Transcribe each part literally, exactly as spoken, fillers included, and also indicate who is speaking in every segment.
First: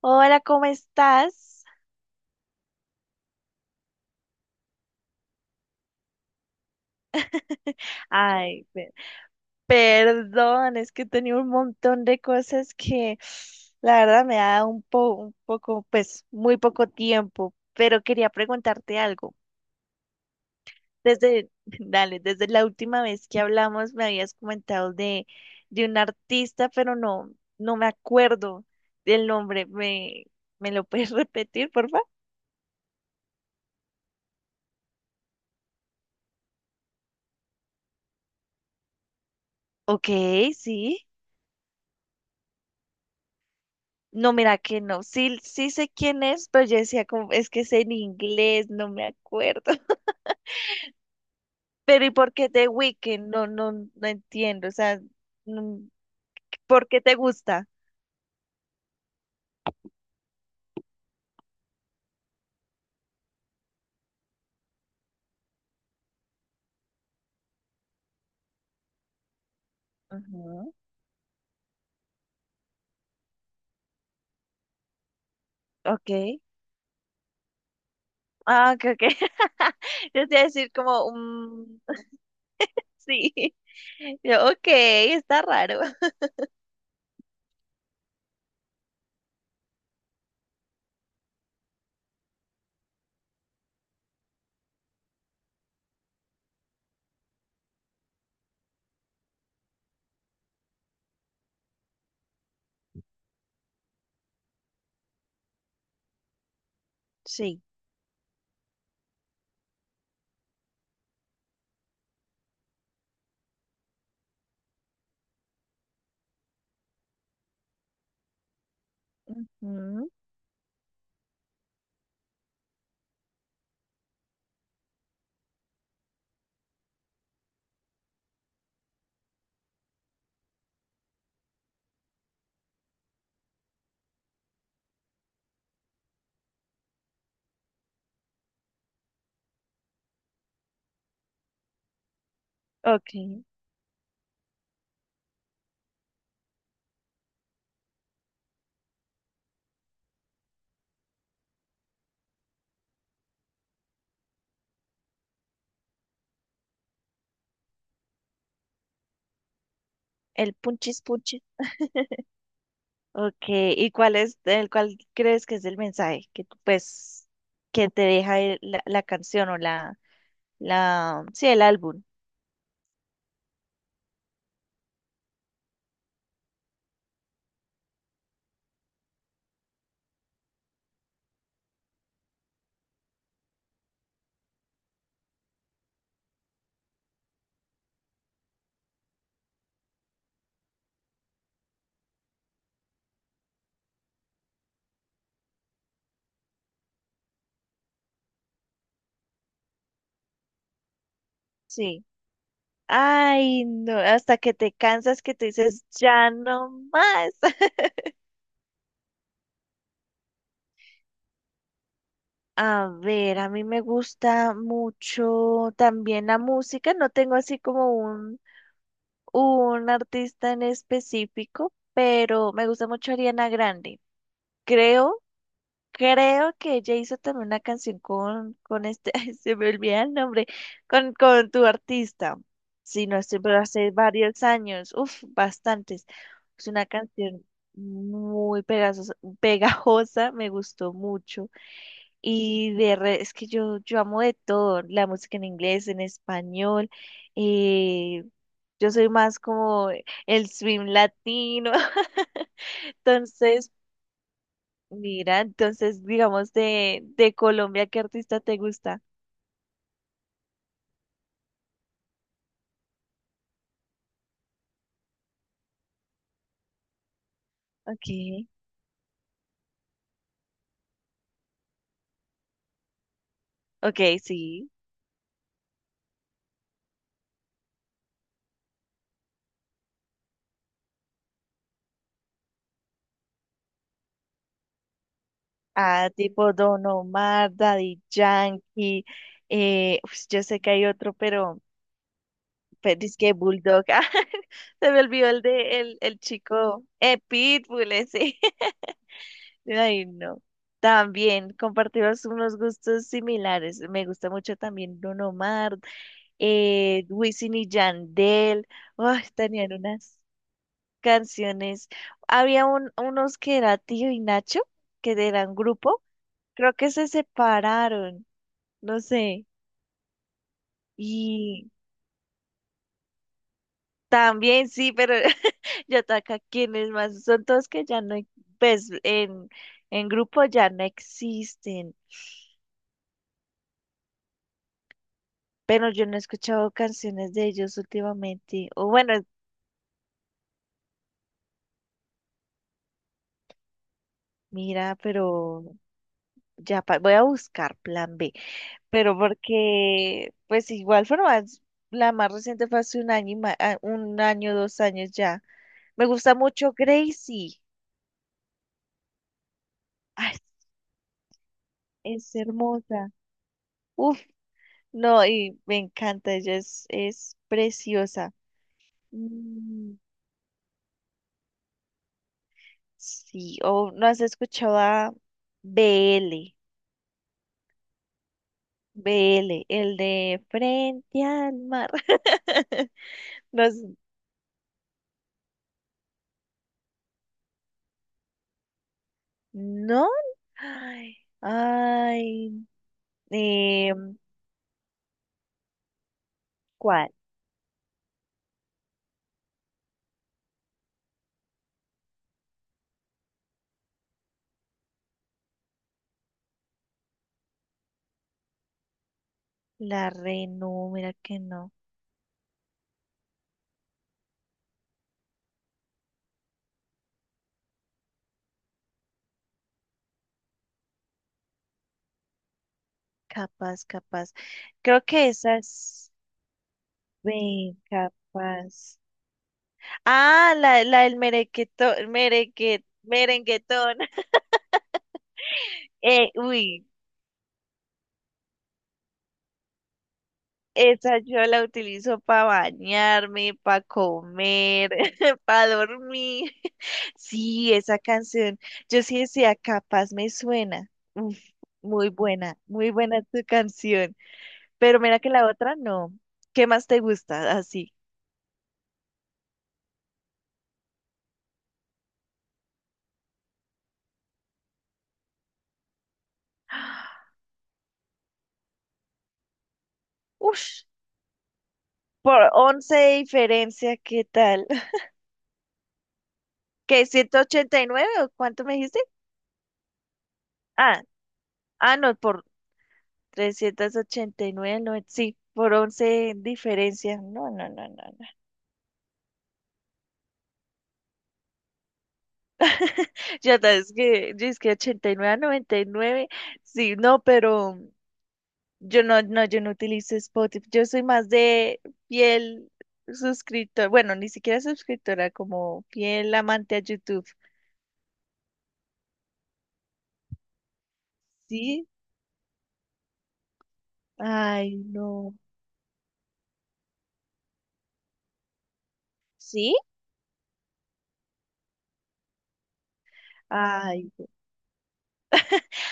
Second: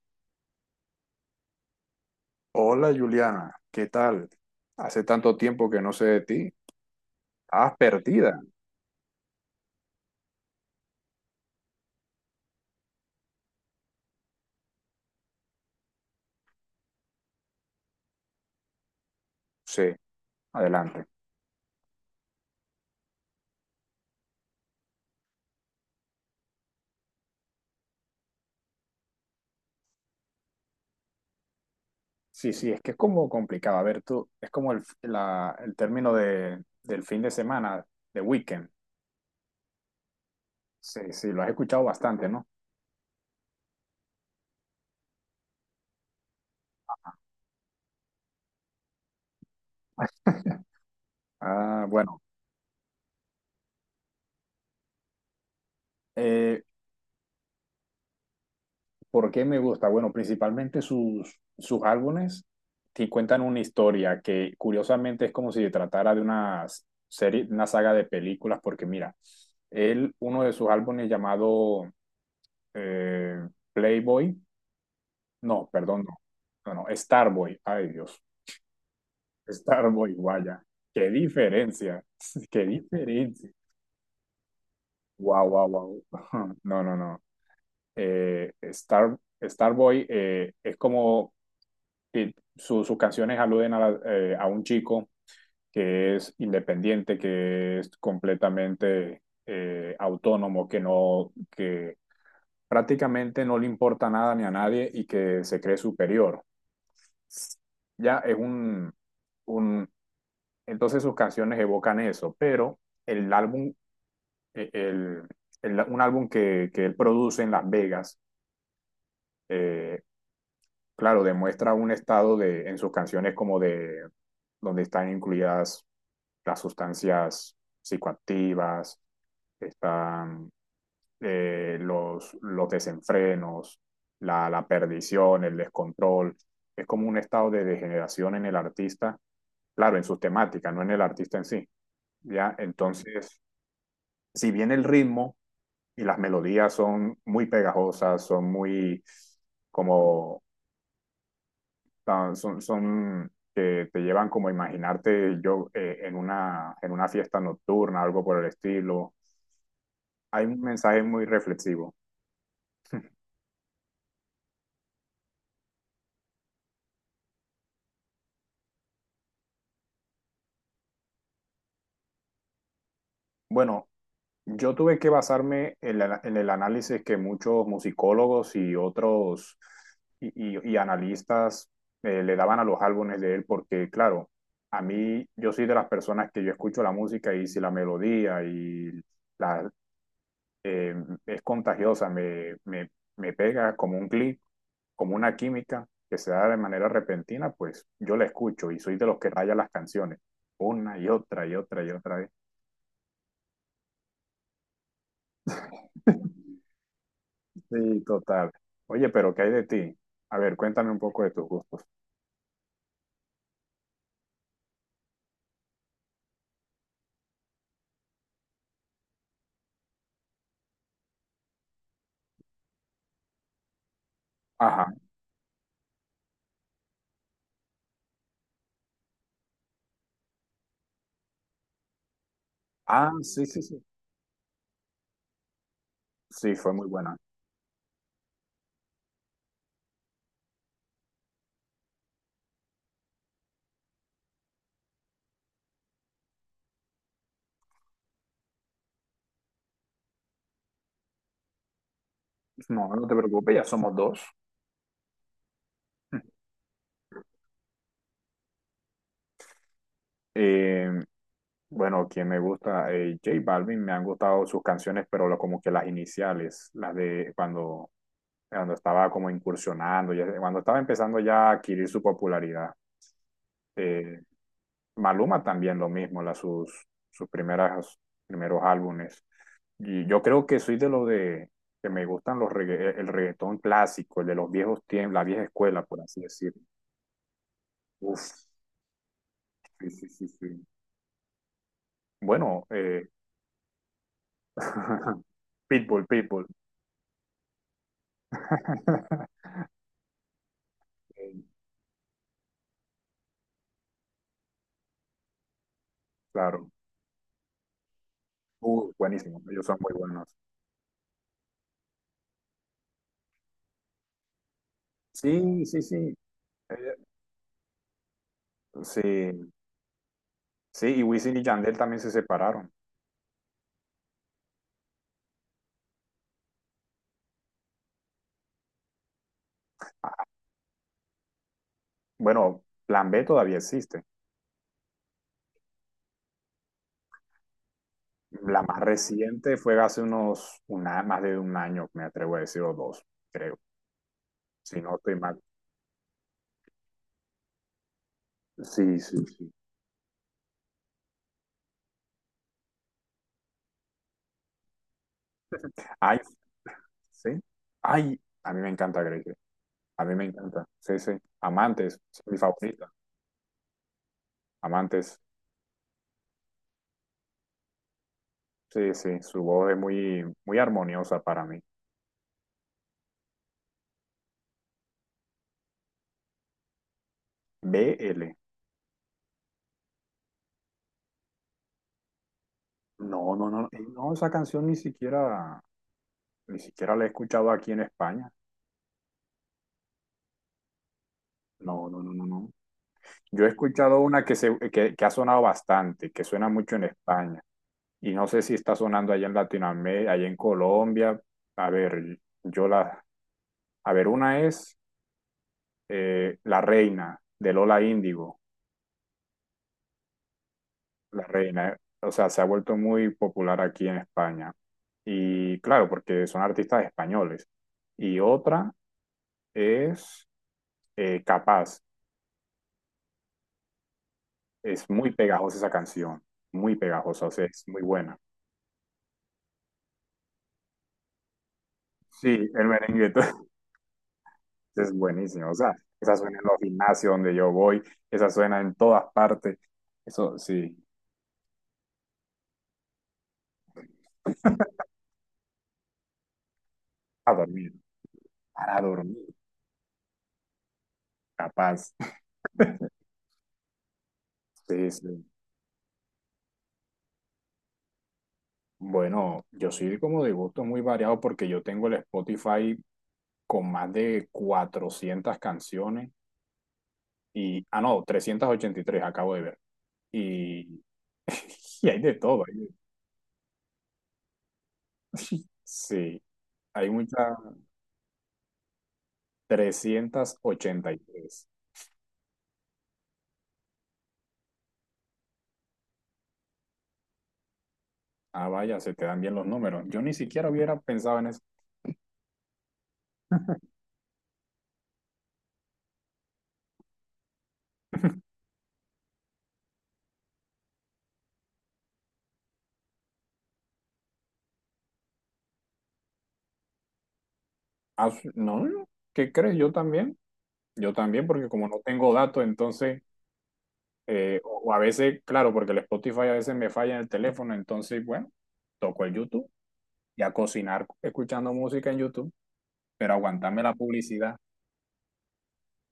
Speaker 1: Hola, ¿cómo estás?
Speaker 2: Hola Juliana, ¿qué tal? Hace tanto tiempo que no sé de ti. ¿Estabas perdida?
Speaker 1: Ay, pe- perdón, es que tenía un montón de cosas que la verdad me da un po- un poco, pues muy poco tiempo, pero quería preguntarte algo.
Speaker 2: Sí, adelante.
Speaker 1: Desde, dale, desde la última vez que hablamos me habías comentado de, de un artista, pero no, no me acuerdo del nombre. ¿Me, me lo puedes repetir, por favor?
Speaker 2: Sí, sí, es que es como complicado. A ver, tú, es como el, la- el término de, del fin de semana, de weekend.
Speaker 1: Ok,
Speaker 2: Sí,
Speaker 1: sí.
Speaker 2: sí, lo has escuchado bastante, ¿no?
Speaker 1: No, mira que no. Sí, sí sé quién es, pero yo decía como, es que es en inglés, no me acuerdo.
Speaker 2: Ah,
Speaker 1: Pero ¿y
Speaker 2: bueno.
Speaker 1: por qué The Weeknd? No, no, no entiendo. O sea, no-
Speaker 2: Eh,
Speaker 1: ¿por qué te gusta?
Speaker 2: ¿Por qué me gusta? Bueno, principalmente sus, sus álbumes te cuentan una historia que curiosamente es como si se tratara de una serie, una saga de películas. Porque mira, él, uno de sus
Speaker 1: Ujú.
Speaker 2: álbumes llamado eh, Playboy, no, perdón,
Speaker 1: Ok.
Speaker 2: no, no, no, Starboy, ay Dios,
Speaker 1: Ah, ok, ok.
Speaker 2: Starboy,
Speaker 1: Yo te iba a
Speaker 2: vaya,
Speaker 1: decir
Speaker 2: qué
Speaker 1: como, mm,
Speaker 2: diferencia, qué
Speaker 1: Sí.
Speaker 2: diferencia,
Speaker 1: Yo, ok, está
Speaker 2: wow, wow,
Speaker 1: raro.
Speaker 2: wow, no, no, no. Eh, Star, Starboy eh, es como, eh, su- sus canciones aluden a, la- eh, a un chico que es independiente, que es completamente eh, autónomo, que no, que prácticamente no le importa nada ni a nadie y que se cree superior.
Speaker 1: Sí.
Speaker 2: Ya es un, un- Entonces sus canciones evocan eso, pero el álbum, eh, el, el- un álbum que, que él produce en Las Vegas, eh,
Speaker 1: Ujú.
Speaker 2: claro, demuestra un estado de, en sus canciones, como de donde están incluidas las sustancias psicoactivas. Están eh, los, los desenfrenos, la, la perdición, el descontrol. Es como un estado de degeneración en el artista, claro, en sus temáticas, no en el artista en sí, ¿ya?
Speaker 1: Ok.
Speaker 2: Entonces, si bien el ritmo y las melodías son muy pegajosas, son muy como, ah, son, son que te llevan como a imaginarte yo eh, en, una, en una fiesta nocturna, algo por el estilo, hay
Speaker 1: El
Speaker 2: un mensaje
Speaker 1: punchis
Speaker 2: muy
Speaker 1: punchis.
Speaker 2: reflexivo.
Speaker 1: Ok. ¿Y cuál es, el cuál crees que es el mensaje que tú, pues, que te deja el- la, la canción o la, la, sí, el álbum?
Speaker 2: Bueno, yo tuve que basarme en, la- en el análisis que muchos musicólogos y otros y, y- y analistas eh, le daban a los álbumes de él, porque claro, a mí, yo soy de las personas que yo escucho la música y si la melodía y la, eh, es contagiosa, me, me, me pega como un clic, como una química que se da de manera repentina, pues yo la escucho y soy de los que raya las canciones una y otra y otra y
Speaker 1: Sí.
Speaker 2: otra vez.
Speaker 1: Ay, no, hasta que te cansas que te dices, ya no más.
Speaker 2: Sí, total. Oye, pero ¿qué hay de ti? A ver, cuéntame un poco de tus gustos.
Speaker 1: A ver, a mí me gusta mucho también la música. No tengo así como un artista en específico, pero me gusta mucho Ariana Grande.
Speaker 2: Ajá.
Speaker 1: Creo Creo que ella hizo también una canción con, con este, ay, se me olvida el nombre, con, con tu artista. Si
Speaker 2: Ah,
Speaker 1: no estoy,
Speaker 2: sí,
Speaker 1: pero
Speaker 2: sí, sí.
Speaker 1: hace varios años, uff, bastantes.
Speaker 2: Sí,
Speaker 1: Es
Speaker 2: fue
Speaker 1: una
Speaker 2: muy buena.
Speaker 1: canción muy pegajosa, pegajosa, me gustó mucho. Y de re- es que yo, yo amo de todo, la música en inglés, en español, eh, yo soy más como el swing latino,
Speaker 2: No, no te preocupes, ya
Speaker 1: entonces.
Speaker 2: somos dos.
Speaker 1: Mira, entonces, digamos, de, de Colombia, ¿qué artista te gusta?
Speaker 2: Eh, bueno, quien me gusta, eh, J Balvin, me han gustado sus canciones, pero lo- como que las iniciales, las de cuando,
Speaker 1: Okay,
Speaker 2: cuando estaba como incursionando, ya- cuando estaba empezando ya a adquirir su popularidad.
Speaker 1: okay,
Speaker 2: Eh,
Speaker 1: sí.
Speaker 2: Maluma también lo mismo, las sus, sus primeras, primeros álbumes. Y yo creo que soy de los de que me gustan los regga- el reggaetón clásico, el de los viejos tiempos, la vieja escuela, por
Speaker 1: Ah,
Speaker 2: así
Speaker 1: tipo
Speaker 2: decirlo.
Speaker 1: Don Omar, Daddy
Speaker 2: Uf,
Speaker 1: Yankee.
Speaker 2: sí,
Speaker 1: Eh,
Speaker 2: sí,
Speaker 1: pues
Speaker 2: sí,
Speaker 1: yo sé
Speaker 2: sí.
Speaker 1: que hay otro, pero,
Speaker 2: Bueno,
Speaker 1: pero
Speaker 2: eh,
Speaker 1: es que Bulldog. ah, se me olvidó el de el,
Speaker 2: Pitbull,
Speaker 1: el
Speaker 2: Pitbull.
Speaker 1: chico. Eh, Pitbull, ese. Ay, no.
Speaker 2: Eh,
Speaker 1: También compartimos unos gustos similares. Me gusta mucho también Don Omar,
Speaker 2: Claro.
Speaker 1: eh, Wisin y Yandel.
Speaker 2: Uh,
Speaker 1: Ay,
Speaker 2: buenísimo. Ellos
Speaker 1: tenían
Speaker 2: son muy
Speaker 1: unas.
Speaker 2: buenos.
Speaker 1: canciones. Había un- unos que era Tío y Nacho, que eran
Speaker 2: Sí, sí, sí.
Speaker 1: grupo. Creo que
Speaker 2: Eh,
Speaker 1: se separaron, no
Speaker 2: sí,
Speaker 1: sé.
Speaker 2: sí. Y Wisin y
Speaker 1: Y
Speaker 2: Yandel también se separaron.
Speaker 1: también sí, pero yo acá quienes más. Son todos que ya no, pues en, en grupo ya no existen.
Speaker 2: Bueno, Plan B todavía existe.
Speaker 1: Pero yo no he escuchado canciones de ellos
Speaker 2: La
Speaker 1: últimamente.
Speaker 2: más
Speaker 1: O bueno,
Speaker 2: reciente fue hace unos, una, más de un año, me atrevo a decir, o dos, creo. Si no
Speaker 1: mira,
Speaker 2: estoy mal.
Speaker 1: pero ya pa- voy a buscar plan B,
Speaker 2: Sí,
Speaker 1: pero
Speaker 2: sí, sí.
Speaker 1: porque, pues igual forma, es- la más reciente fue hace un año, y ma- ah, un año, dos años ya. Me
Speaker 2: Ay,
Speaker 1: gusta mucho
Speaker 2: sí.
Speaker 1: Gracie.
Speaker 2: Ay, a mí me encanta Grey Day. A mí me
Speaker 1: Ay,
Speaker 2: encanta. Sí, sí. Amantes, es
Speaker 1: es
Speaker 2: mi favorita.
Speaker 1: hermosa. Uf,
Speaker 2: Amantes.
Speaker 1: no, y me encanta, ella es, es preciosa.
Speaker 2: Sí, sí. Su voz es
Speaker 1: Mm,
Speaker 2: muy, muy armoniosa para mí.
Speaker 1: sí, o no has escuchado a B L.
Speaker 2: B L.
Speaker 1: B L, el de Frente al Mar.
Speaker 2: No, no,
Speaker 1: No,
Speaker 2: no. eh,
Speaker 1: es-
Speaker 2: No, esa canción ni siquiera, ni siquiera la he escuchado aquí en España.
Speaker 1: ¿no? Ay,
Speaker 2: No, no, no, no, no.
Speaker 1: ay.
Speaker 2: Yo he
Speaker 1: Eh,
Speaker 2: escuchado una que se, que, que ha sonado bastante, que suena mucho en
Speaker 1: ¿Cuál?
Speaker 2: España. Y no sé si está sonando allá en Latinoamérica, allá en Colombia. A ver, yo la, a ver, una es eh, La Reina, de Lola Índigo.
Speaker 1: La Renu, mira
Speaker 2: La
Speaker 1: que no.
Speaker 2: Reina, eh, o sea, se ha vuelto muy popular aquí en España. Y claro, porque son artistas españoles. Y otra es eh, Capaz,
Speaker 1: Capaz, capaz.
Speaker 2: es
Speaker 1: Creo
Speaker 2: muy
Speaker 1: que
Speaker 2: pegajosa
Speaker 1: esa
Speaker 2: esa
Speaker 1: es.
Speaker 2: canción, muy pegajosa, o sea, es
Speaker 1: Ven,
Speaker 2: muy buena.
Speaker 1: capaz. Ah, la, la del merequetón,
Speaker 2: Sí, el
Speaker 1: mereque,
Speaker 2: merengue
Speaker 1: merenguetón.
Speaker 2: es buenísimo, o sea, esa
Speaker 1: Eh,
Speaker 2: suena en los
Speaker 1: uy,
Speaker 2: gimnasios donde yo voy, esa suena en todas partes, eso sí,
Speaker 1: esa yo la utilizo para bañarme, para comer, para dormir.
Speaker 2: a dormir,
Speaker 1: Sí, esa canción.
Speaker 2: para
Speaker 1: Yo sí
Speaker 2: dormir,
Speaker 1: decía, capaz me suena. Uf,
Speaker 2: capaz.
Speaker 1: muy buena, muy buena tu canción.
Speaker 2: Sí,
Speaker 1: Pero mira
Speaker 2: sí.
Speaker 1: que la otra no. ¿Qué más te gusta? Así.
Speaker 2: Bueno, yo soy como de gusto muy variado porque yo tengo el Spotify con más de cuatrocientas canciones y, ah, no, trescientas ochenta y tres acabo de ver. Y,
Speaker 1: Ush,
Speaker 2: y hay de todo.
Speaker 1: por
Speaker 2: Hay de-
Speaker 1: once de diferencia, ¿qué tal?
Speaker 2: sí, hay
Speaker 1: ¿Qué,
Speaker 2: muchas
Speaker 1: ciento ochenta y nueve o cuánto me dijiste?
Speaker 2: trescientas ochenta y
Speaker 1: Ah,
Speaker 2: tres
Speaker 1: ah, no, por trescientos ochenta y nueve no, sí, por once de diferencia. No, no, no, no, no.
Speaker 2: Ah, vaya, se te dan bien los números. Yo ni siquiera hubiera pensado en eso.
Speaker 1: Ya sabes que, yo es que ochenta y nueve a noventa y nueve sí, no, pero yo no, no, yo no utilizo Spotify. Yo soy más de fiel suscriptor, bueno, ni siquiera suscriptora, como fiel amante a YouTube.
Speaker 2: Ah, su- no, no, ¿qué crees? Yo también. Yo también, porque como no
Speaker 1: Sí,
Speaker 2: tengo datos, entonces Eh, o o
Speaker 1: ay,
Speaker 2: a veces,
Speaker 1: no,
Speaker 2: claro, porque el Spotify a veces me falla en el teléfono, entonces, bueno, toco el YouTube
Speaker 1: ¿sí?
Speaker 2: y a cocinar escuchando música en YouTube, pero aguantarme la
Speaker 1: Ay,
Speaker 2: publicidad,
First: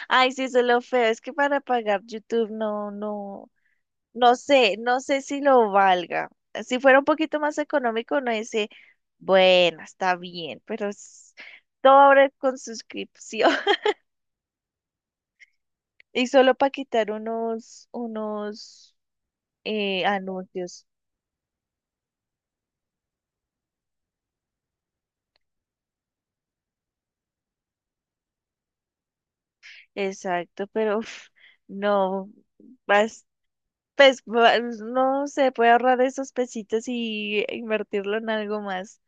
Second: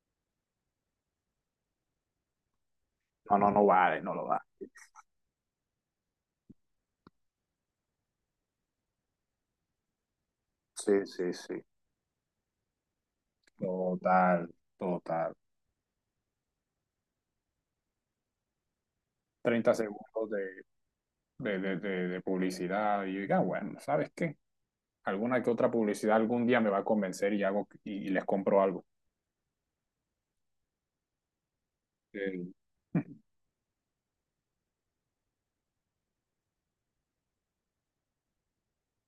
Speaker 1: ay, sí, eso es lo feo. Es que para pagar YouTube no,
Speaker 2: no, no,
Speaker 1: no,
Speaker 2: no vale, no lo
Speaker 1: no
Speaker 2: da.
Speaker 1: sé, no sé si lo valga. Si fuera un poquito más económico, no dice, bueno, está bien, pero
Speaker 2: Sí, sí,
Speaker 1: es
Speaker 2: sí.
Speaker 1: todo ahora con suscripción
Speaker 2: Total, total.
Speaker 1: y solo para quitar unos, unos
Speaker 2: treinta
Speaker 1: eh,
Speaker 2: segundos de,
Speaker 1: anuncios.
Speaker 2: de, de, de- de publicidad y yo diga: "Ah, bueno, ¿sabes qué? Alguna que otra publicidad algún día me va a convencer y hago y, y les compro algo.
Speaker 1: Exacto, pero uf, no,
Speaker 2: Eh,
Speaker 1: pues va- no se puede ahorrar esos pesitos y invertirlo en algo más.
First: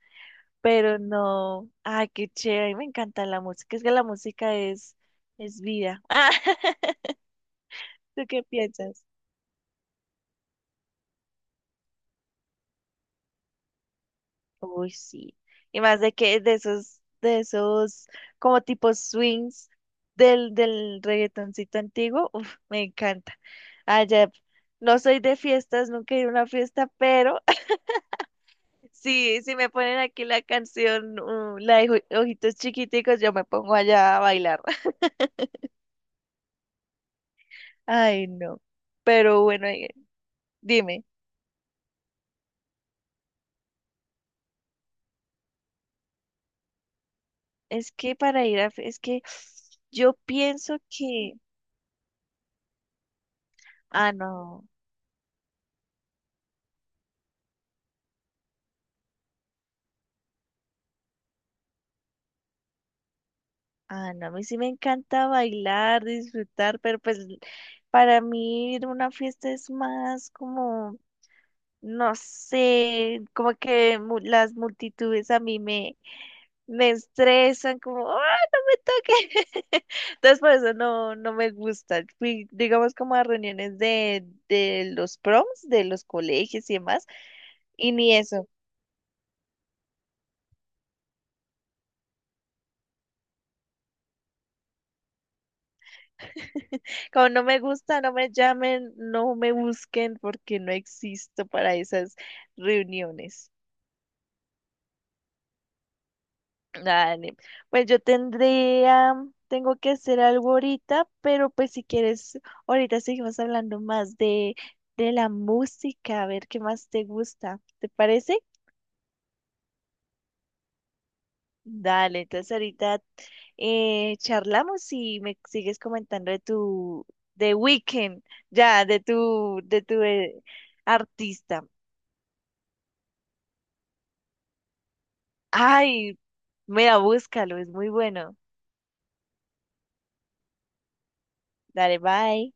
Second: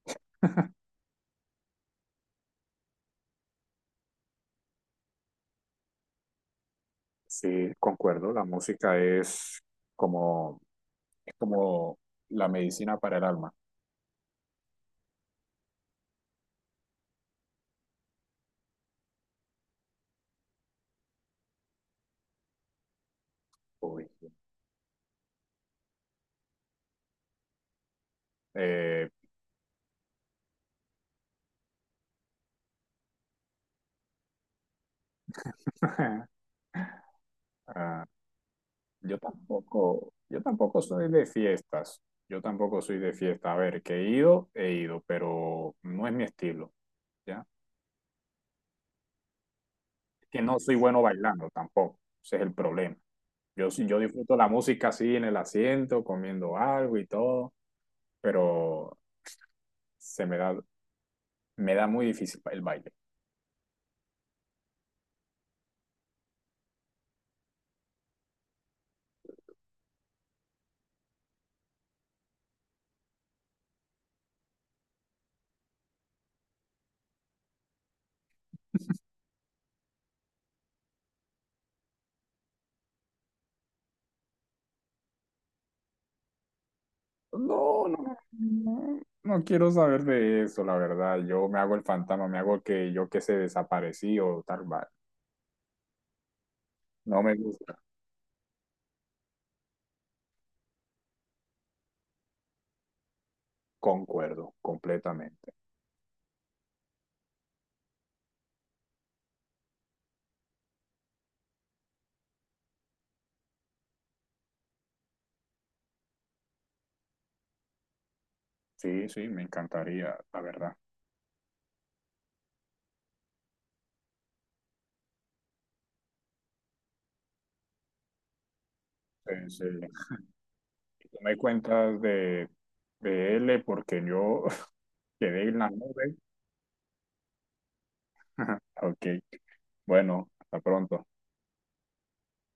Speaker 1: Pero no. Ay, qué chévere. Me encanta la música. Es que la música es, es vida.
Speaker 2: Sí,
Speaker 1: ¿Tú
Speaker 2: concuerdo,
Speaker 1: qué
Speaker 2: la música
Speaker 1: piensas?
Speaker 2: es como como la medicina para el alma.
Speaker 1: Uy, sí. Y más de que de esos, de esos como tipo swings del, del reggaetoncito antiguo, uf, me encanta.
Speaker 2: Uy,
Speaker 1: Allá, no soy de fiestas, nunca he ido a una fiesta, pero
Speaker 2: eh,
Speaker 1: sí, si me ponen aquí la canción, uh, la de Oji- Ojitos Chiquiticos, yo me pongo allá a bailar.
Speaker 2: ah,
Speaker 1: Ay, no.
Speaker 2: yo
Speaker 1: Pero bueno, eh,
Speaker 2: tampoco, yo tampoco
Speaker 1: dime,
Speaker 2: soy de fiestas. Yo tampoco soy de fiesta. A ver, que he ido, he ido, pero no es mi estilo, ¿ya?
Speaker 1: es que para ir a, fe- es que yo
Speaker 2: Que no soy
Speaker 1: pienso
Speaker 2: bueno
Speaker 1: que,
Speaker 2: bailando tampoco. Ese es el problema. Yo, sí- yo
Speaker 1: ah,
Speaker 2: disfruto la
Speaker 1: no,
Speaker 2: música así en el asiento, comiendo algo y todo, pero se me da, me da muy difícil el baile.
Speaker 1: ah, no, a mí sí me encanta bailar, disfrutar, pero pues para mí ir a una fiesta es más como, no sé, como que mu- las multitudes a mí me me estresan, como, ¡ah, no me toques! Entonces, por eso no, no me gusta. Fui, digamos, como a reuniones de, de los proms, de los colegios y demás,
Speaker 2: No,
Speaker 1: y ni
Speaker 2: no,
Speaker 1: eso.
Speaker 2: no, no quiero saber de eso, la verdad. Yo me hago el fantasma, me hago el que yo que se desaparecí o tal, va. No
Speaker 1: Como
Speaker 2: me
Speaker 1: no me
Speaker 2: gusta.
Speaker 1: gusta, no me llamen, no me busquen, porque no existo para esas reuniones.
Speaker 2: Concuerdo completamente.
Speaker 1: Dale, pues yo tendría, tengo que hacer algo ahorita, pero pues si quieres, ahorita seguimos hablando más de, de la música, a ver qué más te gusta. ¿Te parece?
Speaker 2: Sí, sí, me encantaría, la verdad.
Speaker 1: Dale, entonces ahorita eh, charlamos y me sigues comentando de tu, de Weekend, ya, de
Speaker 2: Sí,
Speaker 1: tu,
Speaker 2: sí.
Speaker 1: de tu eh,
Speaker 2: Tú me
Speaker 1: artista.
Speaker 2: cuentas de, de L porque yo quedé en la nube.
Speaker 1: Ay, mira, búscalo, es muy bueno.
Speaker 2: Ok, bueno, hasta pronto.
Speaker 1: Dale, bye.